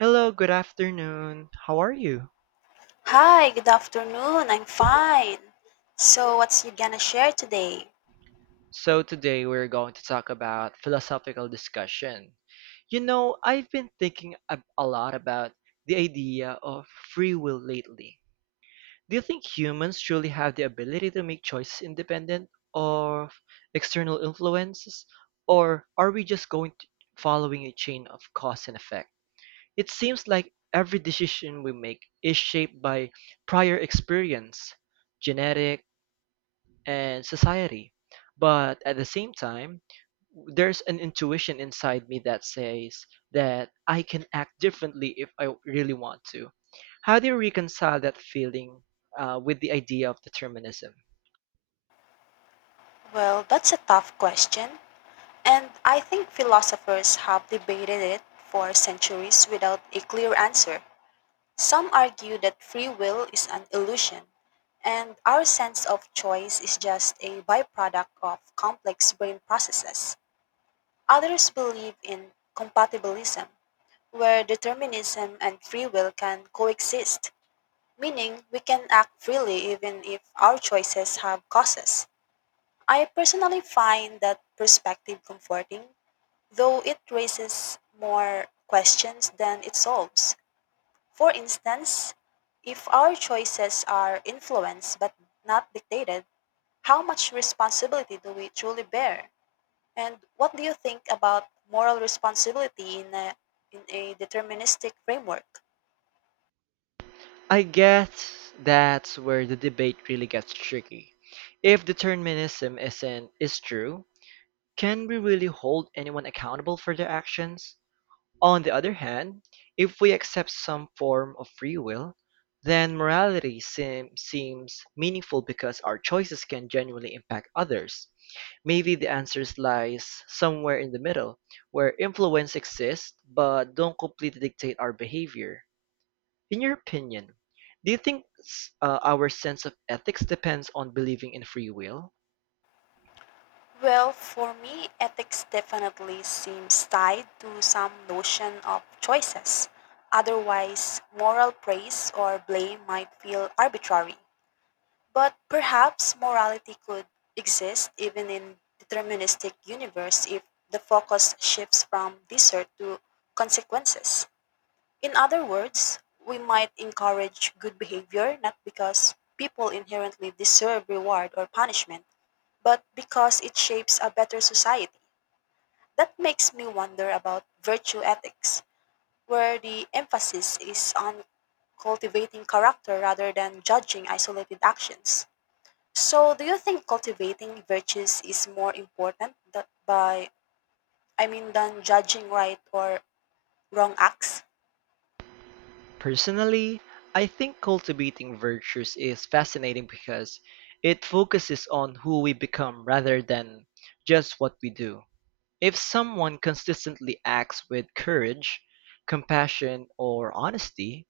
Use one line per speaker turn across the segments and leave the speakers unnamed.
Hello, good afternoon. How are you?
Hi, good afternoon. I'm fine. So, what's you gonna share today?
So, today we're going to talk about philosophical discussion. You know, I've been thinking a lot about the idea of free will lately. Do you think humans truly have the ability to make choices independent of external influences, or are we just going to following a chain of cause and effect? It seems like every decision we make is shaped by prior experience, genetics and society. But at the same time, there's an intuition inside me that says that I can act differently if I really want to. How do you reconcile that feeling with the idea of determinism?
Well, that's a tough question, and I think philosophers have debated it for centuries without a clear answer. Some argue that free will is an illusion, and our sense of choice is just a byproduct of complex brain processes. Others believe in compatibilism, where determinism and free will can coexist, meaning we can act freely even if our choices have causes. I personally find that perspective comforting, though it raises more questions than it solves. For instance, if our choices are influenced but not dictated, how much responsibility do we truly bear? And what do you think about moral responsibility in a deterministic framework?
I guess that's where the debate really gets tricky. If determinism isn't is true, can we really hold anyone accountable for their actions? On the other hand, if we accept some form of free will, then morality seems meaningful because our choices can genuinely impact others. Maybe the answer lies somewhere in the middle, where influence exists but don't completely dictate our behavior. In your opinion, do you think our sense of ethics depends on believing in free will?
Well, for me, ethics definitely seems tied to some notion of choices. Otherwise, moral praise or blame might feel arbitrary. But perhaps morality could exist even in deterministic universe if the focus shifts from desert to consequences. In other words, we might encourage good behavior not because people inherently deserve reward or punishment, but because it shapes a better society. That makes me wonder about virtue ethics, where the emphasis is on cultivating character rather than judging isolated actions. So, do you think cultivating virtues is more important that by I mean than judging right or wrong acts?
Personally, I think cultivating virtues is fascinating because it focuses on who we become rather than just what we do. If someone consistently acts with courage, compassion, or honesty,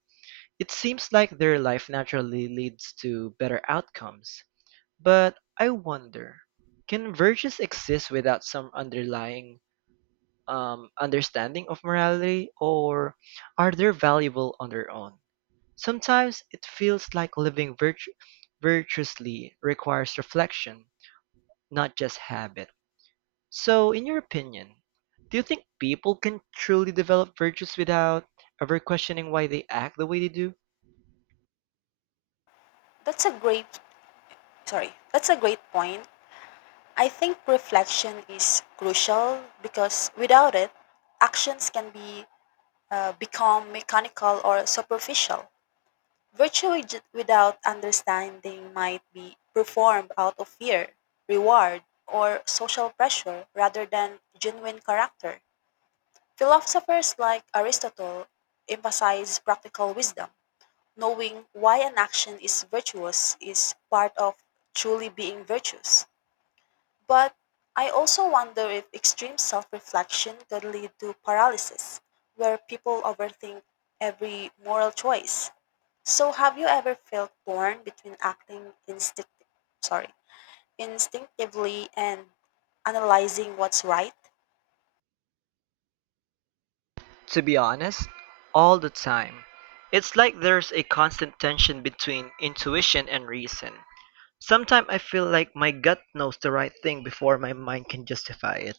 it seems like their life naturally leads to better outcomes. But I wonder, can virtues exist without some underlying understanding of morality, or are they valuable on their own? Sometimes it feels like living virtuously requires reflection, not just habit. So, in your opinion, do you think people can truly develop virtues without ever questioning why they act the way they do?
That's a great sorry. That's a great point. I think reflection is crucial because without it, actions can be become mechanical or superficial. Virtue without understanding might be performed out of fear, reward, or social pressure rather than genuine character. Philosophers like Aristotle emphasize practical wisdom. Knowing why an action is virtuous is part of truly being virtuous. But I also wonder if extreme self reflection could lead to paralysis, where people overthink every moral choice. So, have you ever felt torn between acting sorry, instinctively and analyzing what's right?
To be honest, all the time. It's like there's a constant tension between intuition and reason. Sometimes I feel like my gut knows the right thing before my mind can justify it.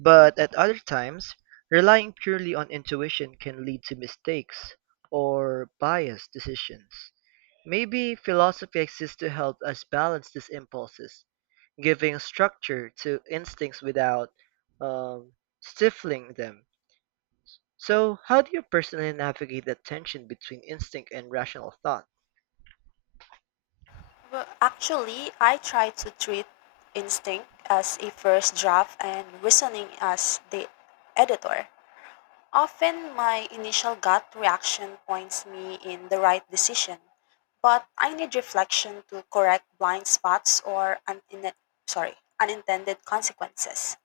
But at other times, relying purely on intuition can lead to mistakes or biased decisions. Maybe philosophy exists to help us balance these impulses, giving structure to instincts without um, stifling them. So, how do you personally navigate the tension between instinct and rational thought?
Well, actually, I try to treat instinct as a first draft and reasoning as the editor. Often my initial gut reaction points me in the right decision, but I need reflection to correct blind spots or sorry, unintended consequences.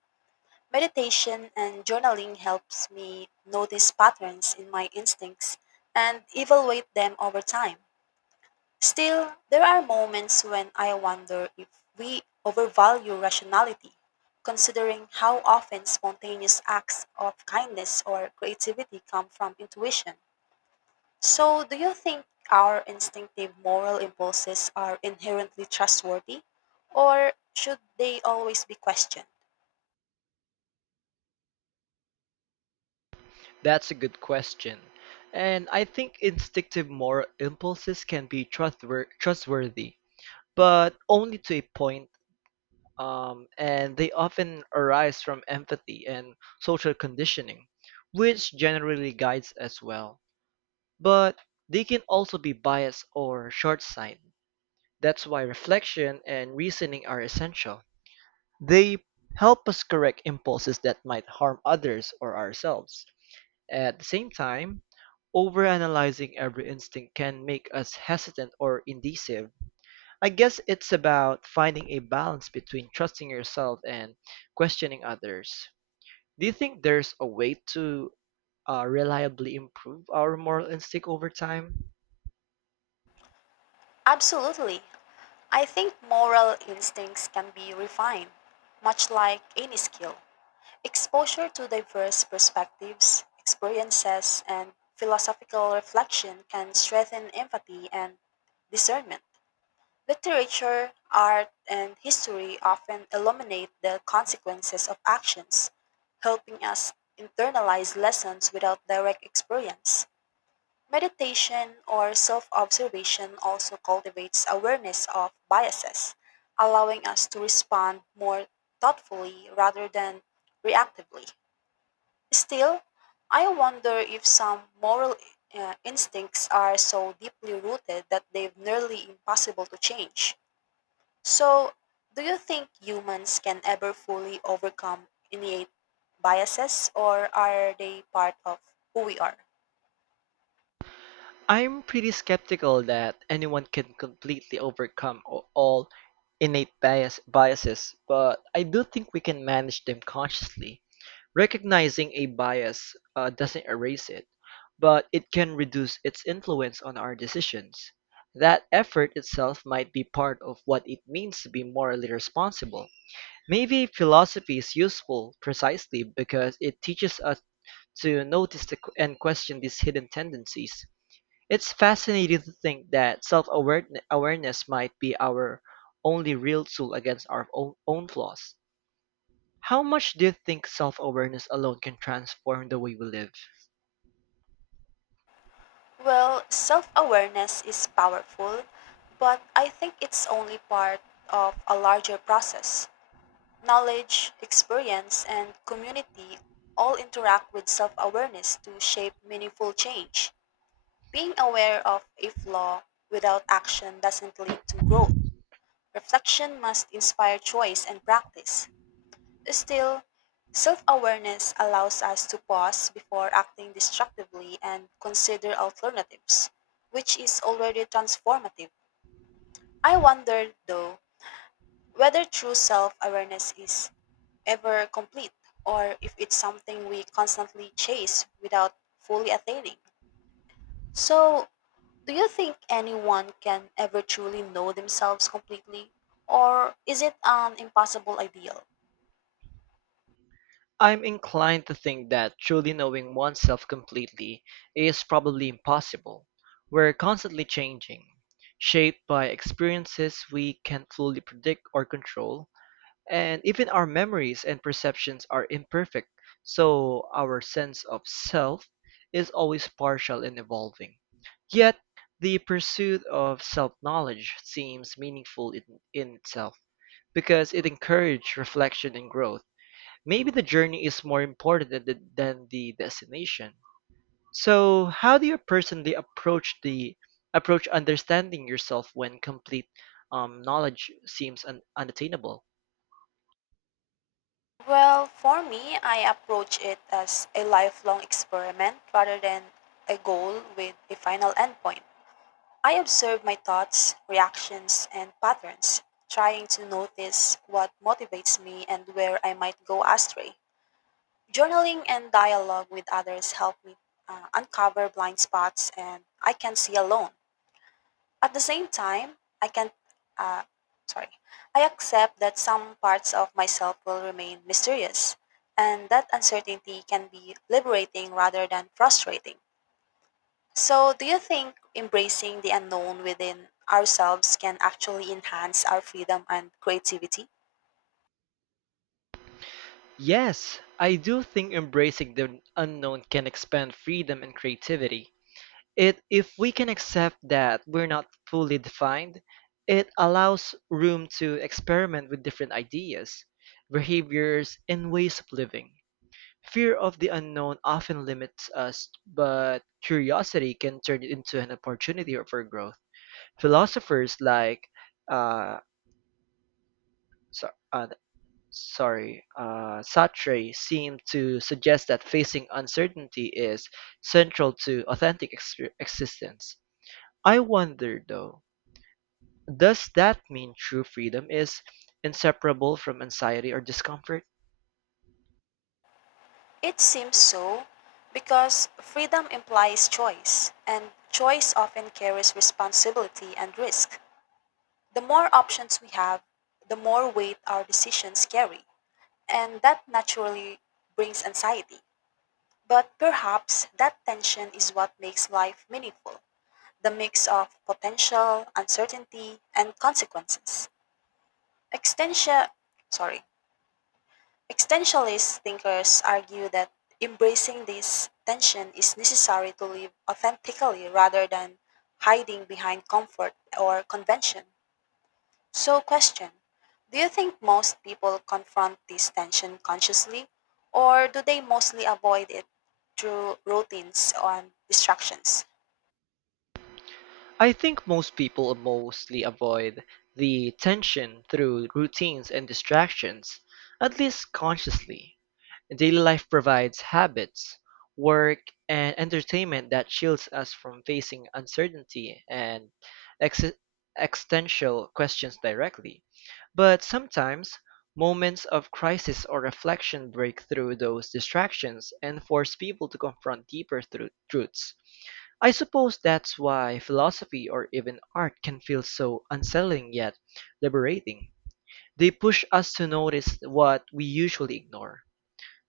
Meditation and journaling helps me notice patterns in my instincts and evaluate them over time. Still, there are moments when I wonder if we overvalue rationality, considering how often spontaneous acts of kindness or creativity come from intuition. So, do you think our instinctive moral impulses are inherently trustworthy, or should they always be questioned?
That's a good question. And I think instinctive moral impulses can be trustworthy, but only to a point and they often arise from empathy and social conditioning, which generally guides as well. But they can also be biased or short sighted. That's why reflection and reasoning are essential. They help us correct impulses that might harm others or ourselves. At the same time, overanalyzing every instinct can make us hesitant or indecisive. I guess it's about finding a balance between trusting yourself and questioning others. Do you think there's a way to reliably improve our moral instinct over time?
Absolutely. I think moral instincts can be refined, much like any skill. Exposure to diverse perspectives, experiences, and philosophical reflection can strengthen empathy and discernment. Literature, art, and history often illuminate the consequences of actions, helping us internalize lessons without direct experience. Meditation or self observation also cultivates awareness of biases, allowing us to respond more thoughtfully rather than reactively. Still, I wonder if some moral instincts are so deeply rooted that they're nearly impossible to change. So, do you think humans can ever fully overcome innate biases, or are they part of who we are?
I'm pretty skeptical that anyone can completely overcome all innate biases, but I do think we can manage them consciously. Recognizing a bias doesn't erase it, but it can reduce its influence on our decisions. That effort itself might be part of what it means to be morally responsible. Maybe philosophy is useful precisely because it teaches us to notice and question these hidden tendencies. It's fascinating to think that self-awareness might be our only real tool against our own flaws. How much do you think self-awareness alone can transform the way we live?
Well, self awareness is powerful, but I think it's only part of a larger process. Knowledge, experience, and community all interact with self awareness to shape meaningful change. Being aware of a flaw without action doesn't lead to growth. Reflection must inspire choice and practice. Still, self awareness allows us to pause before acting destructively and consider alternatives, which is already transformative. I wonder, though, whether true self awareness is ever complete or if it's something we constantly chase without fully attaining. So, do you think anyone can ever truly know themselves completely or is it an impossible ideal?
I'm inclined to think that truly knowing oneself completely is probably impossible. We're constantly changing, shaped by experiences we can't fully predict or control, and even our memories and perceptions are imperfect, so our sense of self is always partial and evolving. Yet, the pursuit of self knowledge seems meaningful in itself because it encourages reflection and growth. Maybe the journey is more important than the destination. So, how do you personally approach understanding yourself when complete knowledge seems unattainable?
Well, for me, I approach it as a lifelong experiment rather than a goal with a final endpoint. I observe my thoughts, reactions, and patterns, trying to notice what motivates me and where I might go astray. Journaling and dialogue with others help me uncover blind spots and I can see alone. At the same time, uh, sorry, I accept that some parts of myself will remain mysterious, and that uncertainty can be liberating rather than frustrating. So, do you think embracing the unknown within ourselves can actually enhance our freedom and creativity?
Yes, I do think embracing the unknown can expand freedom and creativity. It if we can accept that we're not fully defined, it allows room to experiment with different ideas, behaviors, and ways of living. Fear of the unknown often limits us, but curiosity can turn it into an opportunity for growth. Philosophers like uh, so- uh, Sartre seemed to suggest that facing uncertainty is central to authentic existence. I wonder, though, does that mean true freedom is inseparable from anxiety or discomfort?
It seems so because freedom implies choice, and choice often carries responsibility and risk. The more options we have, the more weight our decisions carry, and that naturally brings anxiety. But perhaps that tension is what makes life meaningful, the mix of potential, uncertainty, and consequences. Extension, sorry, Existentialist thinkers argue that embracing this tension is necessary to live authentically rather than hiding behind comfort or convention. So, question, do you think most people confront this tension consciously, or do they mostly avoid it through routines and distractions?
I think most people mostly avoid the tension through routines and distractions, at least consciously. Daily life provides habits, work, and entertainment that shields us from facing uncertainty and ex- existential questions directly. But sometimes, moments of crisis or reflection break through those distractions and force people to confront deeper truths. I suppose that's why philosophy or even art can feel so unsettling yet liberating. They push us to notice what we usually ignore.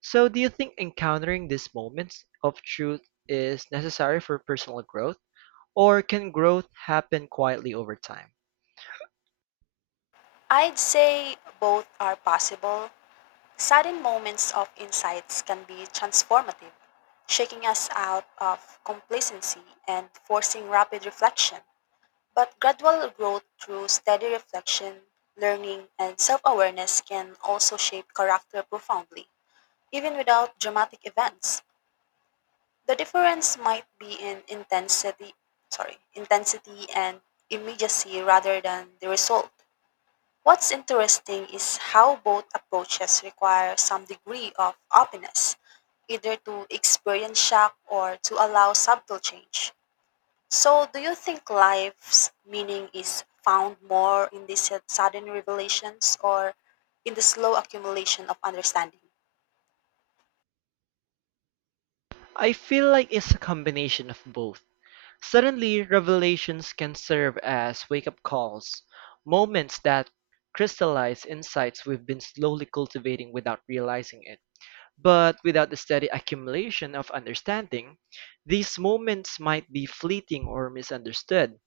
So, do you think encountering these moments of truth is necessary for personal growth, or can growth happen quietly over time?
I'd say both are possible. Sudden moments of insights can be transformative, shaking us out of complacency and forcing rapid reflection. But gradual growth through steady reflection, learning, and self awareness can also shape character profoundly, even without dramatic events. The difference might be in intensity and immediacy rather than the result. What's interesting is how both approaches require some degree of openness, either to experience shock or to allow subtle change. So, do you think life's meaning is found more in these sudden revelations or in the slow accumulation of understanding?
I feel like it's a combination of both. Suddenly, revelations can serve as wake up calls, moments that crystallize insights we've been slowly cultivating without realizing it. But without the steady accumulation of understanding, these moments might be fleeting or misunderstood.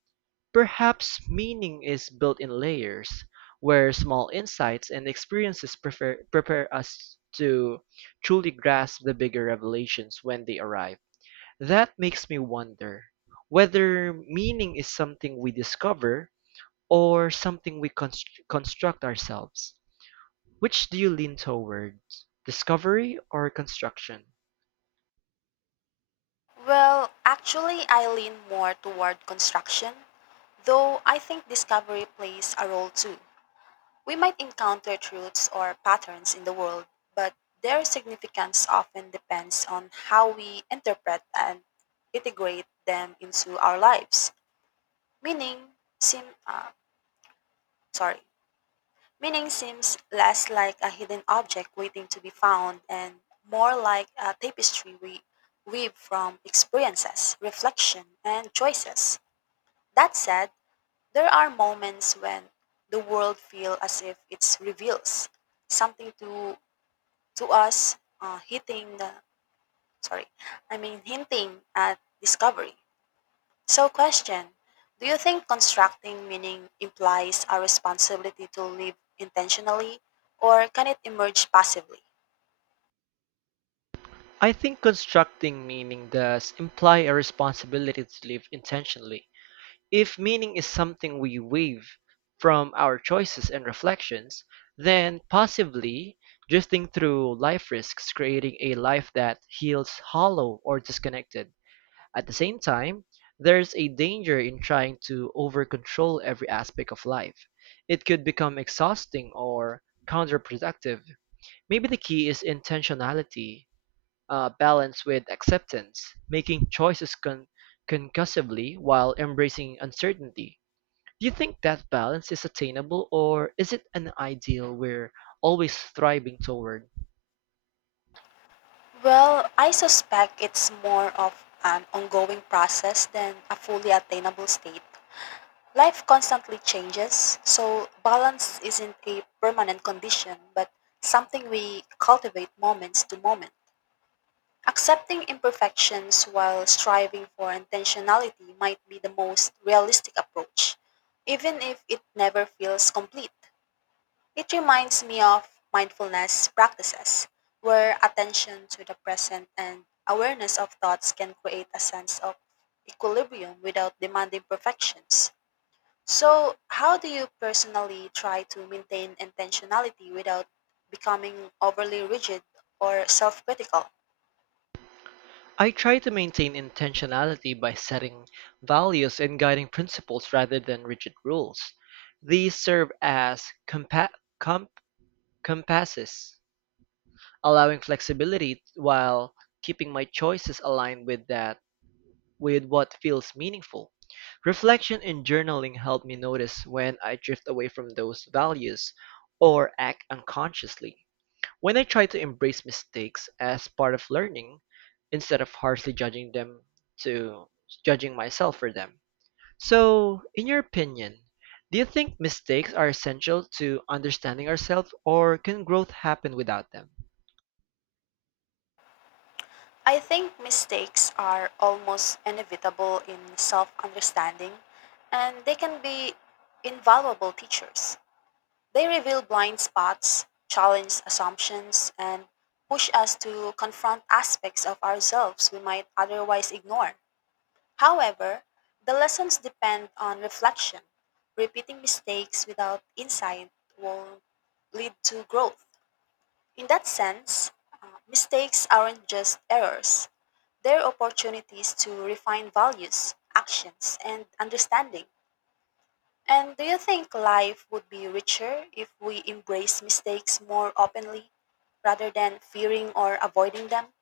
Perhaps meaning is built in layers, where small insights and experiences prepare us to truly grasp the bigger revelations when they arrive. That makes me wonder whether meaning is something we discover or something we construct ourselves. Which do you lean towards, discovery or construction?
Well, actually, I lean more toward construction, though I think discovery plays a role too. We might encounter truths or patterns in the world, but their significance often depends on how we interpret and integrate them into our lives. Meaning seem sorry. Meaning seems less like a hidden object waiting to be found and more like a tapestry we weave from experiences, reflection, and choices. That said, there are moments when the world feels as if it reveals something to us, hitting the sorry I mean hinting at discovery. So, question, do you think constructing meaning implies a responsibility to live intentionally or can it emerge passively?
I think constructing meaning does imply a responsibility to live intentionally. If meaning is something we weave from our choices and reflections, then passively drifting through life risks creating a life that feels hollow or disconnected. At the same time, there's a danger in trying to over control every aspect of life. It could become exhausting or counterproductive. Maybe the key is intentionality, balance with acceptance, making choices concussively while embracing uncertainty. Do you think that balance is attainable or is it an ideal we're always striving toward?
Well, I suspect it's more of an ongoing process than a fully attainable state. Life constantly changes, so balance isn't a permanent condition but something we cultivate moments to moment. Accepting imperfections while striving for intentionality might be the most realistic approach, even if it never feels complete. It reminds me of mindfulness practices, where attention to the present and awareness of thoughts can create a sense of equilibrium without demanding perfections. So, how do you personally try to maintain intentionality without becoming overly rigid or self critical?
I try to maintain intentionality by setting values and guiding principles rather than rigid rules. These serve as compa- comp- compasses, allowing flexibility while keeping my choices aligned with that with what feels meaningful. Reflection and journaling help me notice when I drift away from those values or act unconsciously. When I try to embrace mistakes as part of learning instead of harshly to judging myself for them. So, in your opinion, do you think mistakes are essential to understanding ourselves, or can growth happen without them?
I think mistakes are almost inevitable in self understanding, and they can be invaluable teachers. They reveal blind spots, challenge assumptions, and push us to confront aspects of ourselves we might otherwise ignore. However, the lessons depend on reflection. Repeating mistakes without insight will lead to growth. In that sense, mistakes aren't just errors, they're opportunities to refine values, actions, and understanding. And do you think life would be richer if we embrace mistakes more openly rather than fearing or avoiding them?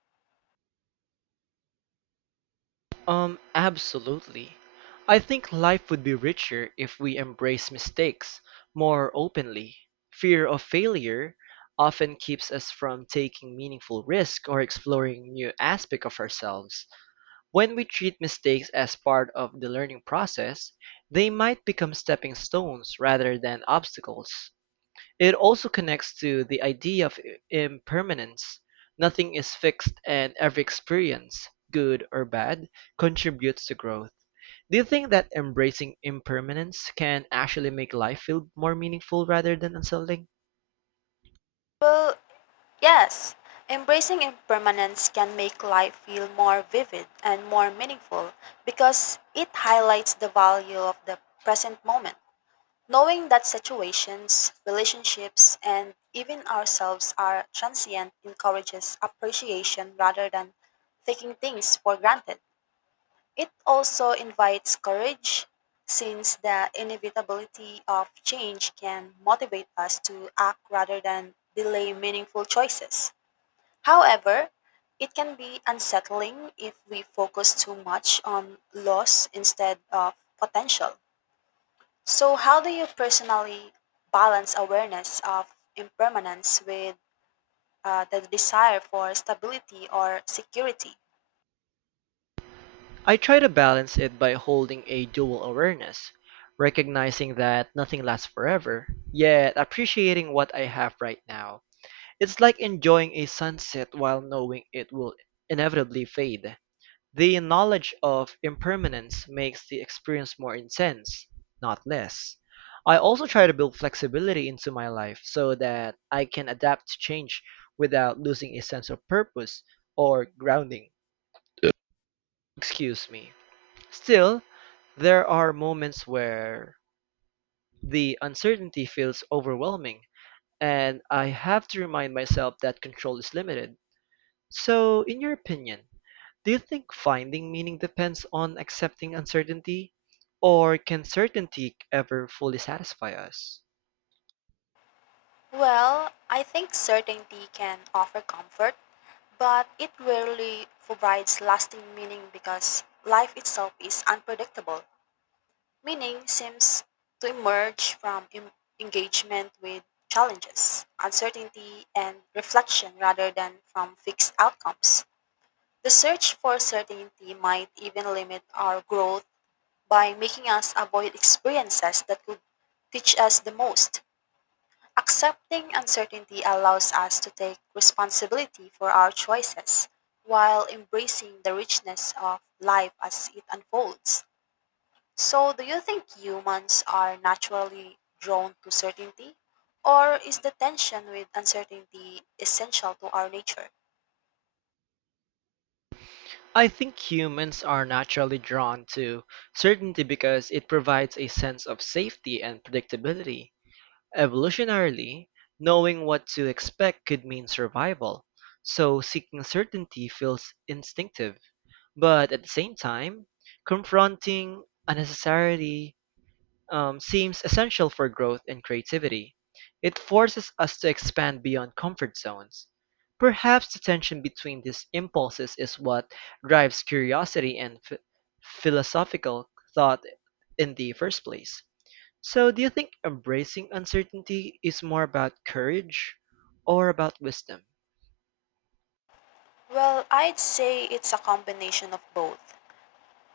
Absolutely. I think life would be richer if we embrace mistakes more openly. Fear of failure often keeps us from taking meaningful risk or exploring new aspects of ourselves. When we treat mistakes as part of the learning process, they might become stepping stones rather than obstacles. It also connects to the idea of impermanence: nothing is fixed and every experience, good or bad, contributes to growth. Do you think that embracing impermanence can actually make life feel more meaningful rather than unsettling?
Well, yes. Embracing impermanence can make life feel more vivid and more meaningful because it highlights the value of the present moment. Knowing that situations, relationships, and even ourselves are transient encourages appreciation rather than taking things for granted. It also invites courage, since the inevitability of change can motivate us to act rather than delay meaningful choices. However, it can be unsettling if we focus too much on loss instead of potential. So, how do you personally balance awareness of impermanence with the desire for stability or security?
I try to balance it by holding a dual awareness, recognizing that nothing lasts forever, yet appreciating what I have right now. It's like enjoying a sunset while knowing it will inevitably fade. The knowledge of impermanence makes the experience more intense, not less. I also try to build flexibility into my life so that I can adapt to change without losing a sense of purpose or grounding. Excuse me. Still, there are moments where the uncertainty feels overwhelming, and I have to remind myself that control is limited. So, in your opinion, do you think finding meaning depends on accepting uncertainty, or can certainty ever fully satisfy us?
Well, I think certainty can offer comfort, but it rarely provides lasting meaning because life itself is unpredictable. Meaning seems to emerge from engagement with challenges, uncertainty, and reflection rather than from fixed outcomes. The search for certainty might even limit our growth by making us avoid experiences that could teach us the most. Accepting uncertainty allows us to take responsibility for our choices while embracing the richness of life as it unfolds. So, do you think humans are naturally drawn to certainty? Or is the tension with uncertainty essential to our nature?
I think humans are naturally drawn to certainty because it provides a sense of safety and predictability. Evolutionarily, knowing what to expect could mean survival, so seeking certainty feels instinctive. But at the same time, confronting unnecessarily seems essential for growth and creativity. It forces us to expand beyond comfort zones. Perhaps the tension between these impulses is what drives curiosity and philosophical thought in the first place. So, do you think embracing uncertainty is more about courage or about wisdom?
Well, I'd say it's a combination of both.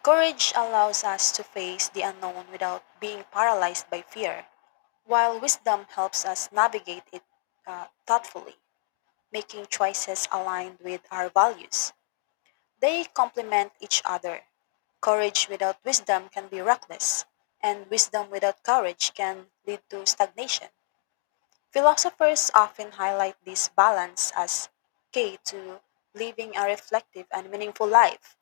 Courage allows us to face the unknown without being paralyzed by fear, while wisdom helps us navigate it thoughtfully, making choices aligned with our values. They complement each other. Courage without wisdom can be reckless, and wisdom without courage can lead to stagnation. Philosophers often highlight this balance as key to living a reflective and meaningful life.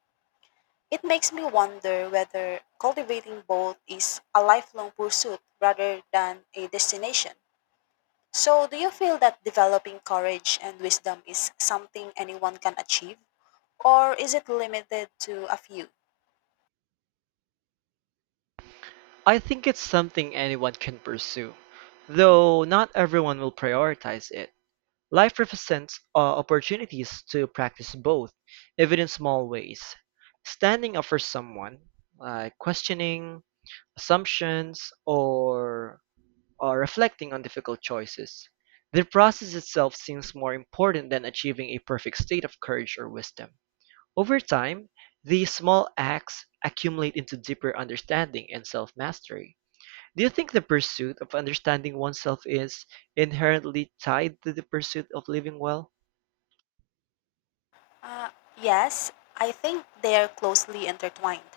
It makes me wonder whether cultivating both is a lifelong pursuit rather than a destination. So, do you feel that developing courage and wisdom is something anyone can achieve, or is it limited to a few?
I think it's something anyone can pursue, though not everyone will prioritize it. Life represents opportunities to practice both, even in small ways. Standing up for someone, like questioning assumptions or reflecting on difficult choices. The process itself seems more important than achieving a perfect state of courage or wisdom. Over time, these small acts accumulate into deeper understanding and self mastery. Do you think the pursuit of understanding oneself is inherently tied to the pursuit of living well?
Uh, yes, I think they are closely intertwined.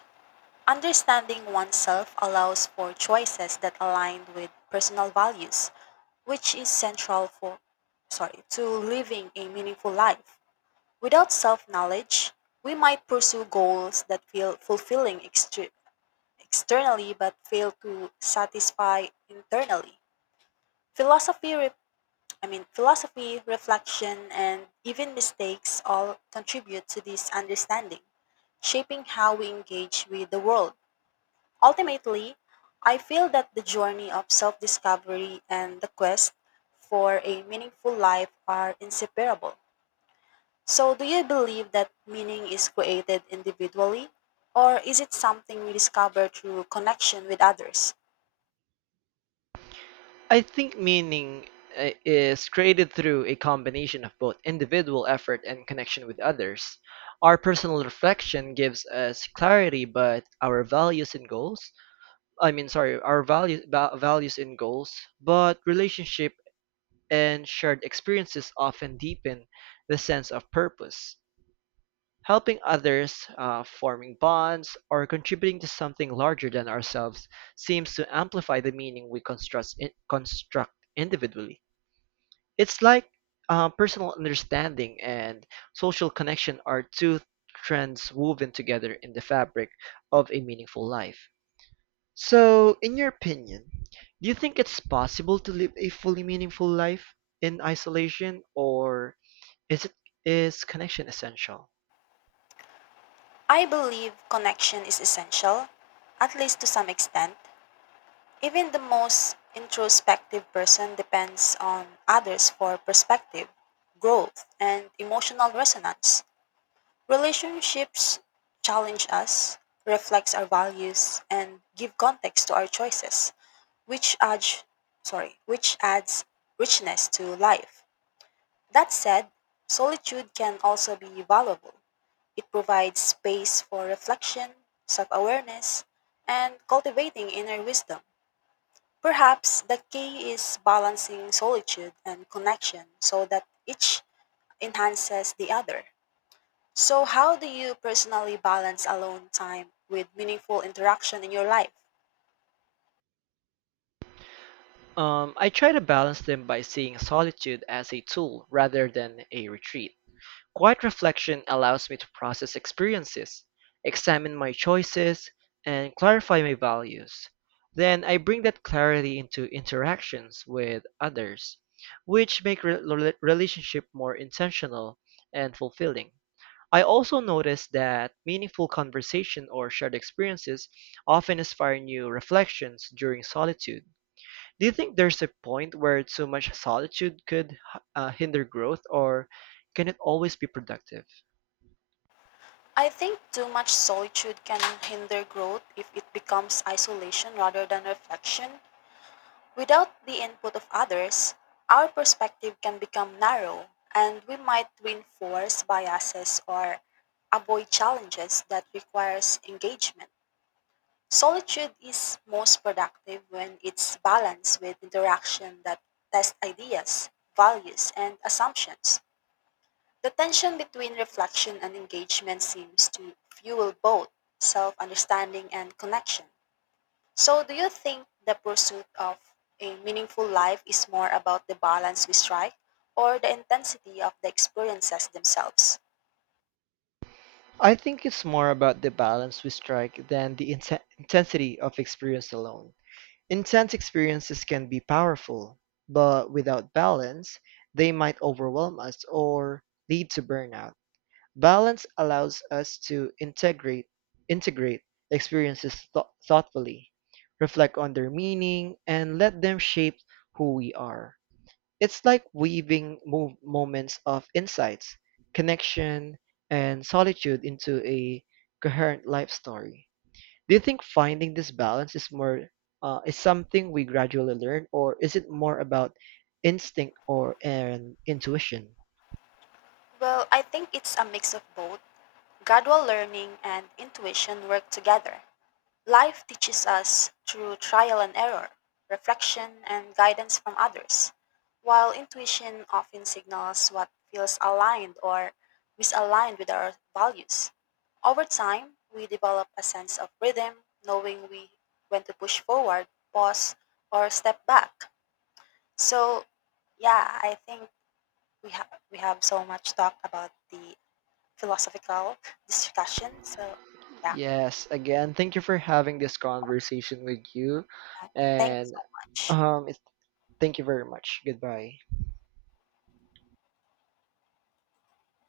Understanding oneself allows for choices that align with personal values, which is central to living a meaningful life. Without self knowledge, we might pursue goals that feel fulfilling externally but fail to satisfy internally. Philosophy, re- I mean, Philosophy, reflection, and even mistakes all contribute to this understanding, shaping how we engage with the world. Ultimately, I feel that the journey of self discovery and the quest for a meaningful life are inseparable. So, do you believe that meaning is created individually, or is it something we discover through connection with others?
I think meaning is created through a combination of both individual effort and connection with others. Our personal reflection gives us clarity, but our values and goals, I mean, sorry, our values, values and goals, but relationship and shared experiences often deepen the sense of purpose. Helping others, forming bonds, or contributing to something larger than ourselves seems to amplify the meaning we construct individually. It's like personal understanding and social connection are two trends woven together in the fabric of a meaningful life. So, in your opinion, do you think it's possible to live a fully meaningful life in isolation, or is it is connection essential?
I believe connection is essential, at least to some extent. Even the most introspective person depends on others for perspective, growth, and emotional resonance. Relationships challenge us, reflects our values, and give context to our choices, which adds which adds richness to life. That said, solitude can also be valuable. It provides space for reflection, self-awareness, and cultivating inner wisdom. Perhaps the key is balancing solitude and connection so that each enhances the other. So how do you personally balance alone time with meaningful interaction in your life?
I try to balance them by seeing solitude as a tool rather than a retreat. Quiet reflection allows me to process experiences, examine my choices, and clarify my values. Then I bring that clarity into interactions with others, which make relationship more intentional and fulfilling. I also notice that meaningful conversation or shared experiences often inspire new reflections during solitude. Do you think there's a point where too much solitude could hinder growth, or can it always be productive?
I think too much solitude can hinder growth if it becomes isolation rather than reflection. Without the input of others, our perspective can become narrow and we might reinforce biases or avoid challenges that requires engagement. Solitude is most productive when it's balanced with interaction that test ideas, values, and assumptions. The tension between reflection and engagement seems to fuel both self understanding and connection. So, do you think the pursuit of a meaningful life is more about the balance we strike or the intensity of the experiences themselves?
I think it's more about the balance we strike than the intensity of experience alone. Intense experiences can be powerful, but without balance, they might overwhelm us or lead to burnout. Balance allows us to integrate experiences thoughtfully, reflect on their meaning, and let them shape who we are. It's like weaving moments of insights, connection, and solitude into a coherent life story. Do you think finding this balance is more is something we gradually learn, or is it more about instinct or an intuition?
Well, I think it's a mix of both. Gradual learning and intuition work together. Life teaches us through trial and error, reflection, and guidance from others, while intuition often signals what feels aligned or misaligned with our values. Over time, we develop a sense of rhythm, knowing we when to push forward, pause, or step back. So, yeah, I think we have so much talk about the philosophical discussion. So, yeah,
Yes, again, thank you for having this conversation with you,
thank you
and
so much.
um, it, thank you very much. Goodbye.